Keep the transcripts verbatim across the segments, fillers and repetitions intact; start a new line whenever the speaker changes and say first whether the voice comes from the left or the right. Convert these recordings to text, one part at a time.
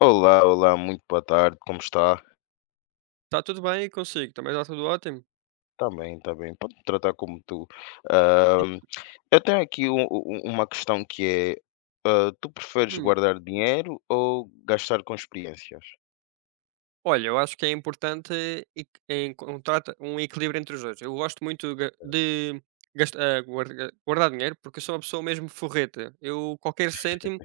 left: Olá, olá, muito boa tarde, como está?
right: Tá tudo bem e consigo, também está tudo ótimo?
left: Está bem, está bem, pode-me tratar como tu. Ahm, eu tenho aqui um- um- uma questão que é, ah, tu preferes
right: Hum,
left: guardar dinheiro ou gastar com experiências?
right: olha, eu acho que é importante eq encontrar um equilíbrio entre os dois. Eu gosto muito ga de gast ah, guardar dinheiro, porque eu sou uma pessoa mesmo forreta. Eu qualquer cêntimo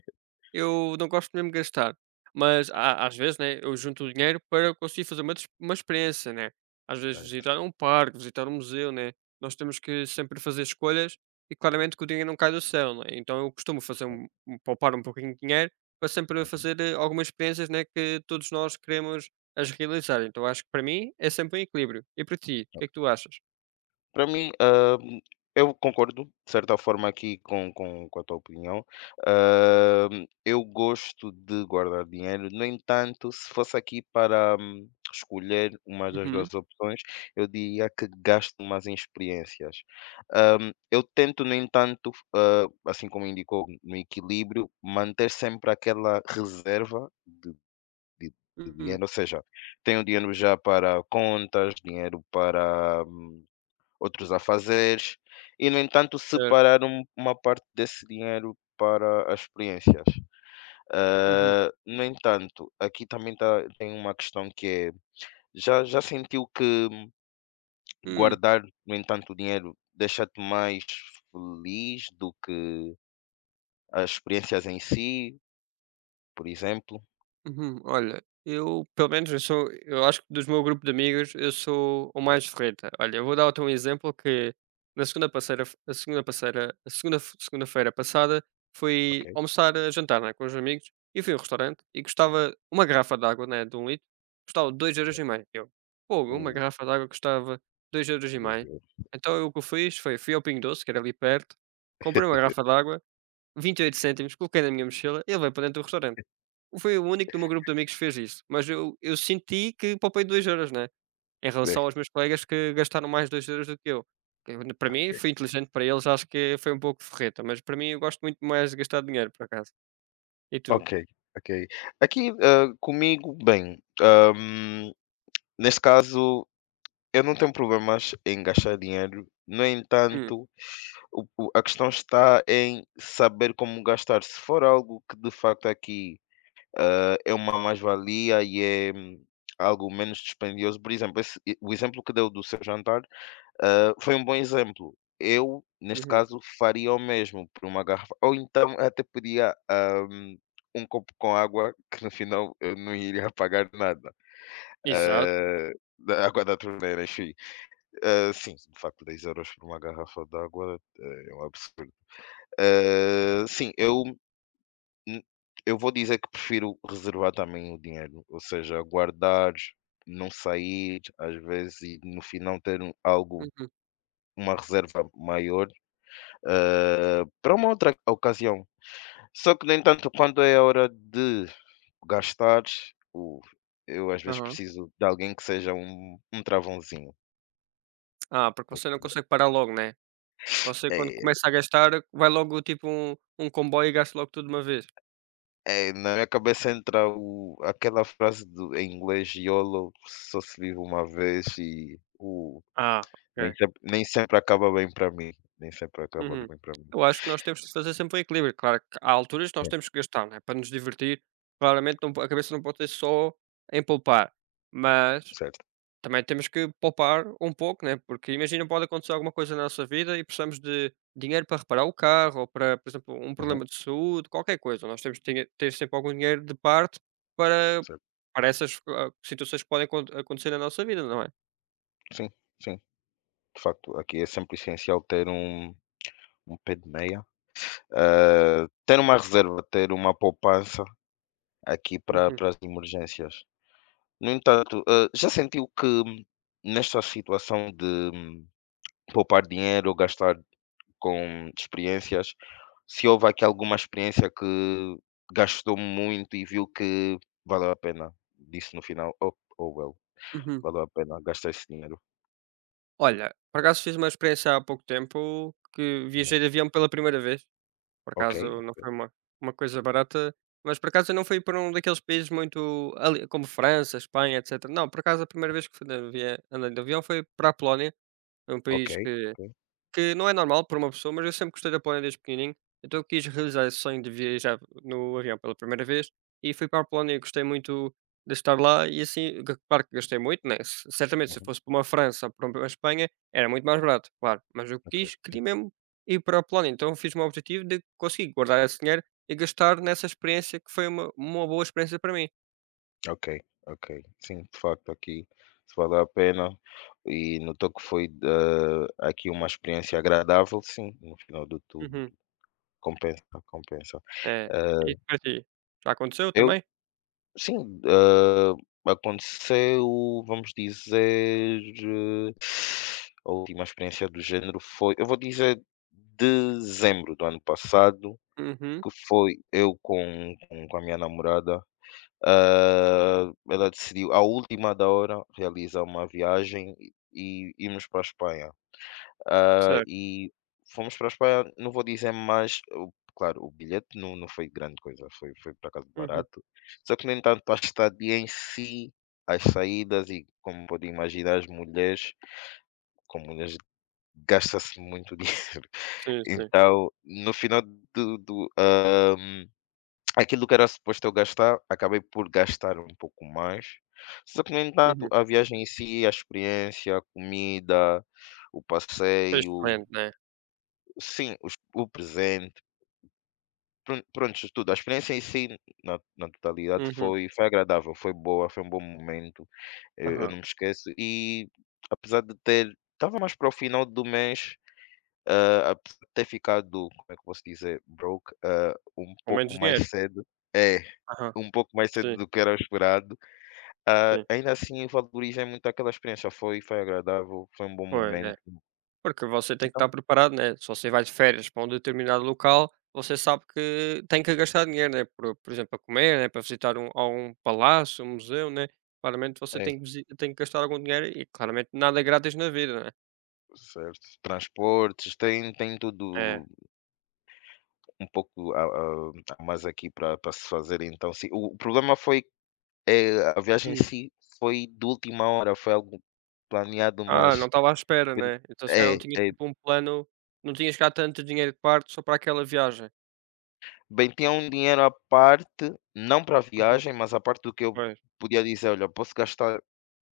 right: Eu não gosto mesmo de gastar, mas a às vezes, né, eu junto o dinheiro para conseguir fazer uma des uma experiência, né. Às vezes
left: Certo.
right: visitar um parque, visitar um museu, né. Nós temos que sempre fazer escolhas e claramente que o dinheiro não cai do céu, né. Então eu costumo fazer um um poupar um pouquinho de dinheiro para sempre
left: Uhum.
right: fazer, eh, algumas experiências, né, que todos nós queremos as realizar. Então acho que para mim é sempre um equilíbrio. E para ti, o que é que tu achas?
left: Para mim, ah, eu concordo, de certa forma, aqui com, com, com a tua opinião. Ah, eu gosto de guardar dinheiro, no entanto, se fosse aqui para hum, escolher uma das
right: Uhum.
left: duas opções, eu diria que gasto mais em experiências. Ahm, eu tento, no entanto, ah, assim como indicou no equilíbrio, manter sempre aquela reserva de, de de
right: Hum.
left: dinheiro, ou seja, tenho dinheiro já para contas, dinheiro para hum, outros afazeres, e, no entanto,
right: Certo.
left: separar um- uma parte desse dinheiro para as experiências.
right: Uhum.
left: Ah, no entanto, aqui também tá, tem uma questão que é: já, já sentiu que
right: Hum.
left: guardar, no entanto, o dinheiro deixa-te mais feliz do que as experiências em si, por exemplo?
right: Uhum. Olha, eu, pelo menos, eu sou, eu acho que dos meu grupo de amigos, eu sou o mais ferreta. Olha, eu vou dar-te um exemplo que na segunda passeira, a segunda passeira, a segunda segunda-feira passada,
left: Ok.
right: fui almoçar, a jantar, né, com os amigos e fui a um restaurante e custava uma garrafa de água, né, de um litro, custava dois euros e meio. Eu, pô, uma
left: Uh,
right: garrafa de água custava dois euros e
left: meu
right: meio.
left: Deus.
right: Então eu, o que eu fiz foi, fui ao Pingo Doce, que era ali perto, comprei uma garrafa de água, vinte e oito cêntimos, coloquei na minha mochila e levei para dentro do restaurante. Foi o único do meu grupo de amigos que fez isso, mas eu eu senti que poupei dois€, né, em
left: Bem,
right: relação aos meus colegas que gastaram mais dois€ do que eu. Eu para mim
left: ok.
right: foi inteligente, para eles acho que foi um pouco ferreta mas para mim eu gosto muito mais de gastar dinheiro, por acaso. E tu?
left: Ok. Ok. Aqui, ah, comigo, bem, ahm, nesse caso. Eu não tenho problemas em gastar dinheiro, no
right: Hum,
left: entanto, o o a questão está em saber como gastar. Se for algo que de facto aqui, hã, é uma mais-valia e é hum, algo menos dispendioso, por exemplo, esse e o exemplo que deu do seu jantar, hã, foi um bom exemplo. Eu, neste
right: uhum.
left: caso, faria o mesmo por uma garrafa ou então até podia hã, um copo com água que no final eu não iria pagar nada,
right: Exato.
left: hã, da água da torneira, enfim. Ah, sim, de facto, dez euros por uma garrafa de água eh, é um absurdo. Ah, sim, eu hum, eu vou dizer que prefiro reservar também o dinheiro, ou seja, guardar, não sair, às vezes, e no final ter um algo
right: Uhum,
left: uma reserva maior, ah, para uma outra ocasião. Só que, no entanto, quando é a hora de gastar, o eu às vezes
right: aham.
left: preciso de alguém que seja um um travãozinho.
right: Ah, porque você não consegue parar logo, né. Você quando
left: É.
right: começa a gastar, vai logo tipo um um comboio e gasta logo tudo de uma vez.
left: É, na minha cabeça entra o, aquela frase do, em inglês, YOLO, só se vive uma vez e o
right: Ah,
left: nem
right: ok.
left: sempre, nem sempre acaba bem para mim. Nem sempre acaba
right: Uhum.
left: bem para mim.
right: Eu acho que nós temos que fazer sempre um equilíbrio. Claro que há alturas que nós
left: É,
right: temos que gastar, né, para nos divertir. Claramente não po a cabeça não pode ser só em poupar, mas
left: certo.
right: também temos que poupar um pouco, né, porque imagina pode acontecer alguma coisa na nossa vida e precisamos de dinheiro para reparar o carro ou para, por exemplo, um
left: Uhum,
right: problema de saúde, qualquer coisa. Nós temos que tinha ter sempre algum dinheiro de parte para
left: certo.
right: para essas, ah, situações que podem acon acontecer na nossa vida, não é?
left: Sim, sim. De facto, aqui é sempre essencial ter um, um pé de meia. Ah, ter uma reserva, ter uma poupança aqui para
right: Uhum,
left: para as emergências. No entanto, ah, já sentiu que hum, nesta situação de hum, poupar dinheiro ou gastar com experiências, se houve aqui alguma experiência que gastou muito e viu que valeu a pena, disse no final: "Oh, oh well,
right: uhum.
left: valeu a pena gastar esse dinheiro".
right: Olha, por acaso fiz uma experiência há pouco tempo que
left: Uhum.
right: viajei de avião pela primeira vez. Por
left: Ok,
right: acaso não foi uma, uma coisa barata, mas por acaso eu não fui para um daqueles países muito ali, como França, Espanha, etcetera. Não, por acaso a primeira vez que fui de avia- andei de avião foi para a Polónia, é um
left: ok,
right: país que
left: ok,
right: que não é normal para uma pessoa, mas eu sempre gostei da Polónia desde pequenininho, então eu quis realizar esse sonho de viajar no avião pela primeira vez e fui para a Polónia e gostei muito de estar lá e assim, g claro que gastei muito, né, se certamente se
left: uhum,
right: fosse para uma França ou para uma Espanha era muito mais barato, claro, mas eu
left: ok,
right: quis queria mesmo ir para a Polónia, então fiz-me o objetivo de conseguir guardar esse dinheiro e gastar nessa experiência que foi uma uma boa experiência para mim.
left: ok, ok. Sim, de facto aqui se valeu a pena e notou que foi, hã, aqui uma experiência agradável, sim, no final de tudo
right: Uhum.
left: compensa, compensa.
right: É. E para ti? Já aconteceu
left: Eh, eu
right: também?
left: Sim, hã, aconteceu, vamos dizer, eh, a última experiência do género foi eu vou dizer dezembro do ano passado,
right: Uhum.
left: que foi eu com com com a minha namorada, hã, ela decidiu à última da hora realizar uma viagem e e irmos para a Espanha. Ah,
right: Certo.
left: e fomos para a Espanha, não vou dizer mais, o- claro, o bilhete não, não foi grande coisa, foi, foi por acaso
right: Uhum.
left: barato. Só que, no entanto, a estadia em si, as saídas e, como podem imaginar, as mulheres, com mulheres gasta-se muito dinheiro.
right: Sim, sim.
left: Então, no final do, do, ah, aquilo que era suposto eu gastar, acabei por gastar um pouco mais. Só que, no entanto,
right: Uhum.
left: a viagem em si, a experiência, a comida, o
right: Foi
left: passeio,
right: excelente, né?
left: sim, os o presente, pron prontos, tudo. A experiência em si, na na totalidade,
right: Uhum,
left: foi foi agradável, foi boa, foi um bom momento, eu eu
right: aham.
left: não me esqueço e apesar de ter estava mais para o final do mês, ah, apesar de ter ficado, como é que eu posso dizer, broke, ah, um
right: Com menos
left: pouco mais
right: dinheiro.
left: cedo é,
right: Aham.
left: um pouco mais cedo
right: Sim,
left: do que era o esperado, ah,
right: sim.
left: ainda assim valorizei muito aquela experiência, foi foi agradável, foi um bom
right: Pois, é.
left: momento,
right: Porque você tem que
left: então
right: estar preparado, né, se você vai de férias para um determinado local, você sabe que tem que gastar dinheiro, né, por por exemplo, para comer, né, para visitar um algum palácio, um museu, né, claramente você
left: é,
right: tem que visi tem que gastar algum dinheiro e claramente nada é grátis na vida, né.
left: certo. Transportes, tem tem
right: É.
left: tudo um pouco a a a mais aqui para se fazer, então sim. O o problema foi, eh, a viagem em
right: Hum.
left: si foi de última hora, foi algo planeado,
right: Ah, não
left: mas
right: estava à espera,
left: foi de
right: né. Então se calhar
left: é,
right: não tinha
left: é.
right: tipo um plano. Não tinhas cá tanto dinheiro de parte só para aquela viagem.
left: Bem, tinha um dinheiro à parte, não para a
right: Uhum.
left: viagem, mas a parte do que eu
right: Pois.
left: podia dizer: "Olha, posso gastar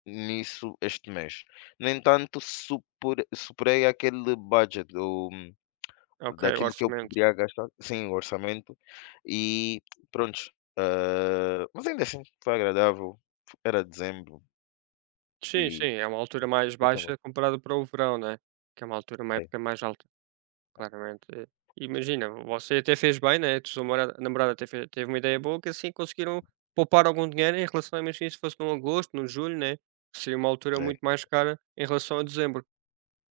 left: nisso este mês". No entanto, super superei aquele budget,
right: Ok, o
left: daquilo que eu
right: orçamento.
left: poderia gastar sim, o orçamento e pronto, eh, mas ainda assim foi agradável, era dezembro
right: Sim, sim,
left: e
right: é uma altura mais
left: foi assim uma-
right: baixa comparado para o verão, né? Que é uma altura, uma
left: é,
right: época mais alta, claramente. Eh, Imagina, você até fez bem, né? A sua namorada, namorada até fe- teve uma ideia boa que assim conseguiram poupar algum dinheiro em relação a, imagina, se fosse num agosto, num julho, né? Seria uma altura muito
left: é.
right: mais cara em relação a dezembro,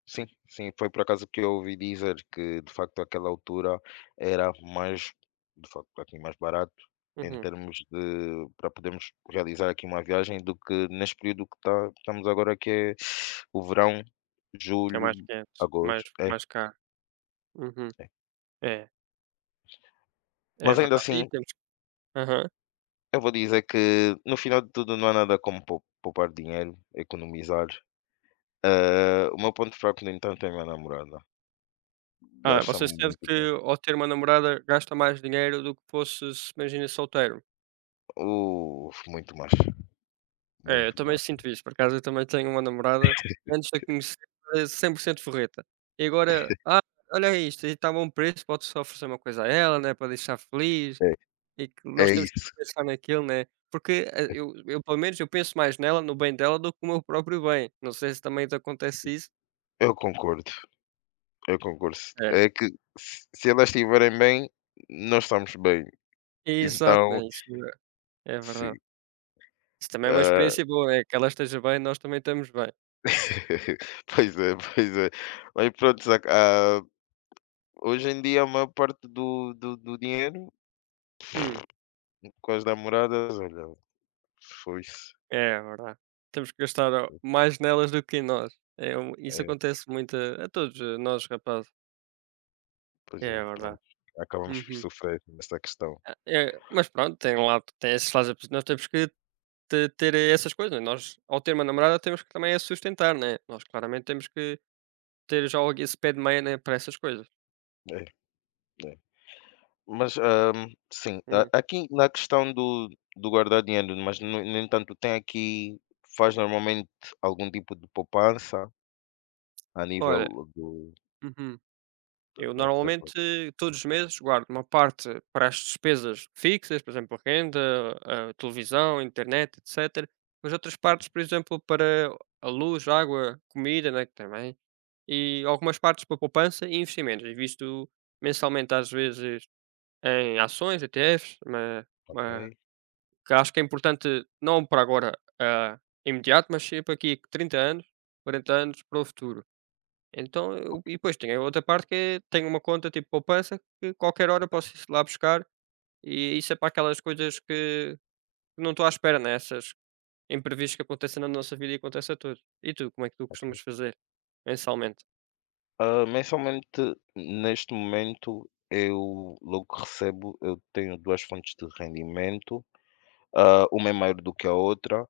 left: Sim, sim, foi por acaso que eu ouvi dizer que de facto aquela altura era mais, de facto aqui mais barato em
right: uhum,
left: termos de para podermos realizar aqui uma viagem do que neste período que tá estamos agora, que é o verão,
right: que é
left: julho,
right: mais quente, mais,
left: agosto, é,
right: mais caro. Uhum.
left: é.
right: É, é
left: Mas ainda
right: verdade.
left: assim
right: E temos. Aham.
left: eu vou dizer que no final de tudo não há nada como pou poupar dinheiro, economizar. Ah, o meu ponto fraco, no entanto, é a minha namorada.
right: Ah, você
left: Gasta-me
right: sente
left: muito
right: que
left: bem.
right: ao ter uma namorada gasta mais dinheiro do que fosse, se imagina, solteiro?
left: Uh, muito mais,
right: É, eu
left: muito
right: também
left: mais.
right: sinto isso, por acaso eu também tenho uma namorada, que antes de a conhecer era cem por cento forreta, e agora: "Ah, olha isto, e está a bom preço, pode só oferecer uma coisa a ela, né, para deixar feliz",
left: É,
right: e que nós
left: é
right: temos
left: isso.
right: que pensar naquilo, né, porque, eh, eu eu pelo menos eu penso mais nela, no bem dela, do que o meu próprio bem, não sei se também te acontece isso.
left: Eu concordo, eu concordo.
right: É,
left: É que se se elas estiverem bem, nós estamos bem.
right: exato, né,
left: Então,
right: isso é é
left: sim.
right: verdade. Isso também é uma
left: Ah,
right: experiência boa, é que ela esteja bem, nós também estamos bem.
left: Pois é, pois é. Mas pronto, saca, ah, hoje em dia a maior parte do do do dinheiro
right: Hum.
left: com as namoradas, olha, foi-se.
right: É verdade. Temos que gastar o mais nelas do que em nós. É um isso
left: É,
right: acontece muito a a todos, eh, nós rapazes.
left: pois é,
right: É verdade.
left: pronto. Acabamos por
right: Uhum.
left: sofrer nessa questão.
right: Ah, eh, mas pronto, tem um lado tem esses lados a nós temos que te ter essas coisas. Né? Nós, ao ter uma namorada, temos que também a sustentar, né. Nós claramente temos que ter já esse pé de meia, né, para essas coisas.
left: É, é. Mas, hum, sim, a
right: Hum,
left: aqui na questão do do guardar dinheiro, mas no no entanto tem aqui, faz normalmente algum tipo de poupança a
right: Olha,
left: nível do
right: uhum.
left: da
right: Eu
left: da reserva?
right: normalmente todos os meses guardo uma parte para as despesas fixas, por exemplo, renda, ah, televisão, internet, etcetera. Mas outras partes, por exemplo, para a luz, água, comida, né, que também. E algumas partes para poupança e investimentos. Invisto mensalmente, às vezes, em ações, E T F s, mas
left: Ok.
right: ma- que acho que é importante, não para agora ah, imediato, mas sempre aqui trinta anos, quarenta anos para o futuro. Então eu e depois tem a outra parte que é tenho uma conta tipo poupança que qualquer hora posso ir lá buscar, e isso é para aquelas coisas que não estou à espera, né, essas imprevistos que acontecem na nossa vida e acontece a todos. E tu, como é que tu
left: Ok.
right: costumas fazer mensalmente?
left: Ah, mensalmente, neste momento, eu logo que recebo, eu tenho duas fontes de rendimento, ah, uma é maior do que a outra.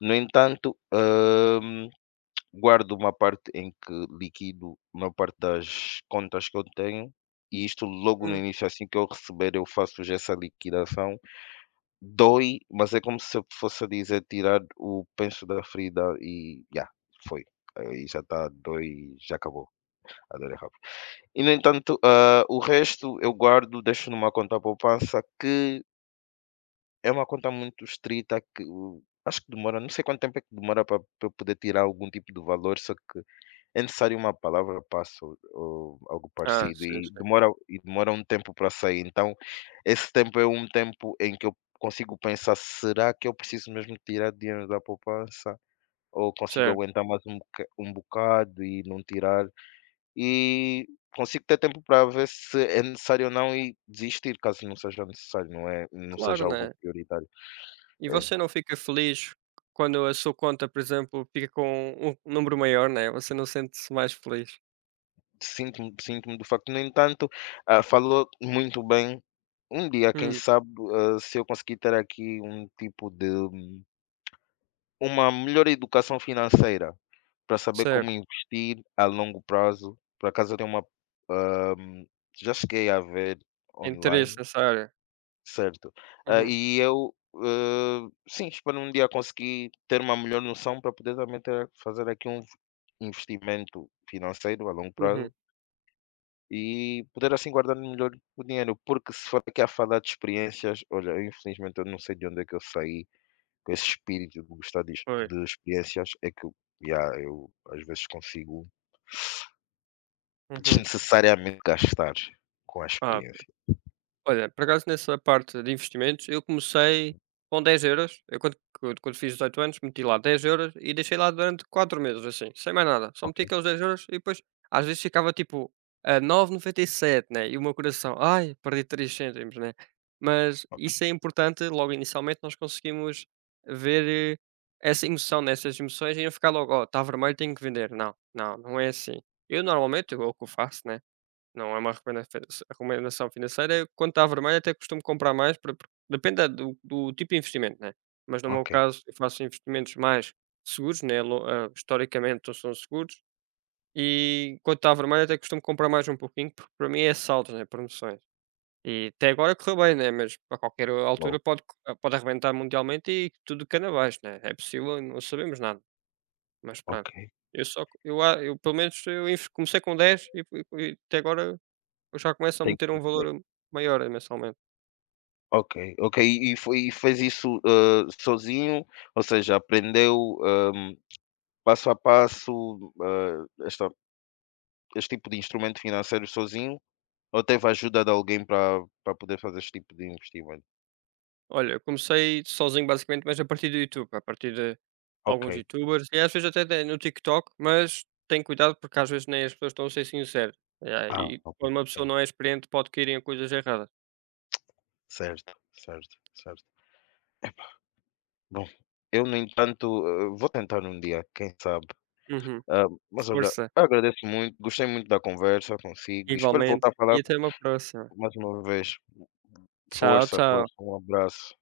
left: No entanto, hum, guardo uma parte em que liquido uma parte das contas que eu tenho, e isto logo no
right: Hum.
left: início, assim que eu receber, eu faço já essa liquidação. Dói, mas é como se eu fosse a dizer tirar o penso da ferida e já, foi. Aí já está, dói, já acabou, a dor é rápida. E no entanto, ah, o resto eu guardo, deixo numa conta poupança que é uma conta muito estrita que uh, acho que demora, não sei quanto tempo é que demora para eu poder tirar algum tipo de valor, só que é necessário uma palavra passe ou ou algo
right: Ah,
left: parecido
right: sim,
left: e
right: sim.
left: demora e demora um tempo para sair, então esse tempo é um tempo em que eu consigo pensar: "Será que eu preciso mesmo tirar dinheiro da poupança ou consigo
right: Certo.
left: aguentar mais um boca um bocado e não tirar?" E consigo ter tempo para ver se é necessário ou não e desistir, caso não seja necessário, não é não
right: Claro,
left: seja algo
right: né.
left: prioritário.
right: E
left: É.
right: você não fica feliz quando a sua conta, por exemplo, fica com um número maior, né, você não sente-se mais feliz?
left: Sinto-me sinto do facto. No entanto, ah, falou muito bem. Um dia, quem
right: Hum,
left: sabe, ah, se eu conseguir ter aqui um tipo de, hum, uma melhor educação financeira para saber como
right: certo.
left: investir a longo prazo. Por acaso eu tenho uma, ah, já cheguei a ver
right: Interesse
left: online,
right: nessa área.
left: certo? Ah,
right: Uhum,
left: e eu, ah, sim, espero um dia conseguir ter uma melhor noção para poder também ter, fazer aqui um investimento financeiro a longo
right: uhum,
left: prazo. E poder assim guardar melhor o dinheiro, porque se for aqui a falar de experiências, olha, eu infelizmente eu não sei de onde é que eu saí com esse espírito de gostar de
right: pois.
left: de experiências, é que eu yeah, eu às vezes consigo
right: Uhum.
left: desnecessariamente gastar com a
right: Ah
left: experiência.
right: Olha, por acaso nessa parte de investimentos, eu comecei com dez euros. Eu quando quando quando fiz dezoito anos meti lá dez euros e deixei lá durante quatro meses assim, sem mais nada. Só
left: Ok,
right: meti aqueles dez euros e depois às vezes ficava tipo a nove vírgula noventa e sete né, e o meu coração: "Ai, perdi três cêntimos", né. Mas
left: ok,
right: isso é importante, logo inicialmente nós conseguimos ver, eh, essa emoção, nessas emoções e não ficar logo: "Oh, está vermelho, tenho que vender". Não, não, não é assim. Eu normalmente, eu, é o que eu faço, né. Não é uma recomenda recomendação financeira. Eu, quando está vermelho até costumo comprar mais para por depende da do do tipo de investimento, né, mas no meu
left: ok,
right: caso eu faço investimentos mais seguros, né, lo ah, historicamente não são seguros, e quando está vermelho até costumo comprar mais um pouquinho, porque para mim é saldos, né, promoções. E até agora correu bem, né, mas a qualquer
left: uau,
right: altura pode co ah, pode arrebentar mundialmente e tudo cana abaixo, né, é possível, não sabemos nada, mas
left: ok,
right: pronto. Eu só co- eu a eu pelo menos eu inves comecei com dez e fui e até agora eu já começo a
left: tem
right: meter
left: que
right: um
left: ir bem.
right: valor maior, eh, mensalmente.
left: Ok, ok, e foi e fez isso, hã, sozinho? Ou seja, aprendeu, hã, passo a passo, hã, esta este tipo de instrumento financeiro sozinho? Ou teve a ajuda de alguém para para poder fazer este tipo de investimento?
right: Olha, eu comecei sozinho basicamente, mas a partir do YouTube, a partir de
left: Ok.
right: alguns youtubers e às vezes até de no TikTok, mas tem cuidado porque às vezes nem as pessoas estão a ser sinceras. Yeah,
left: Ah,
right: e
left: ok,
right: quando uma pessoa
left: sim.
right: não é experiente pode cair em coisas erradas.
left: Certo, certo, certo. Bom, eu no entanto, eh, vou tentar um dia, quem sabe.
right: Uhum.
left: Ah, mas olha,
right: Força,
left: agradeço muito, gostei muito da conversa consigo e espero
right: igualmente
left: voltar a falar
right: e até uma próxima.
left: mais uma vez.
right: Tchau,
left: Força,
right: tchau.
left: força, um abraço.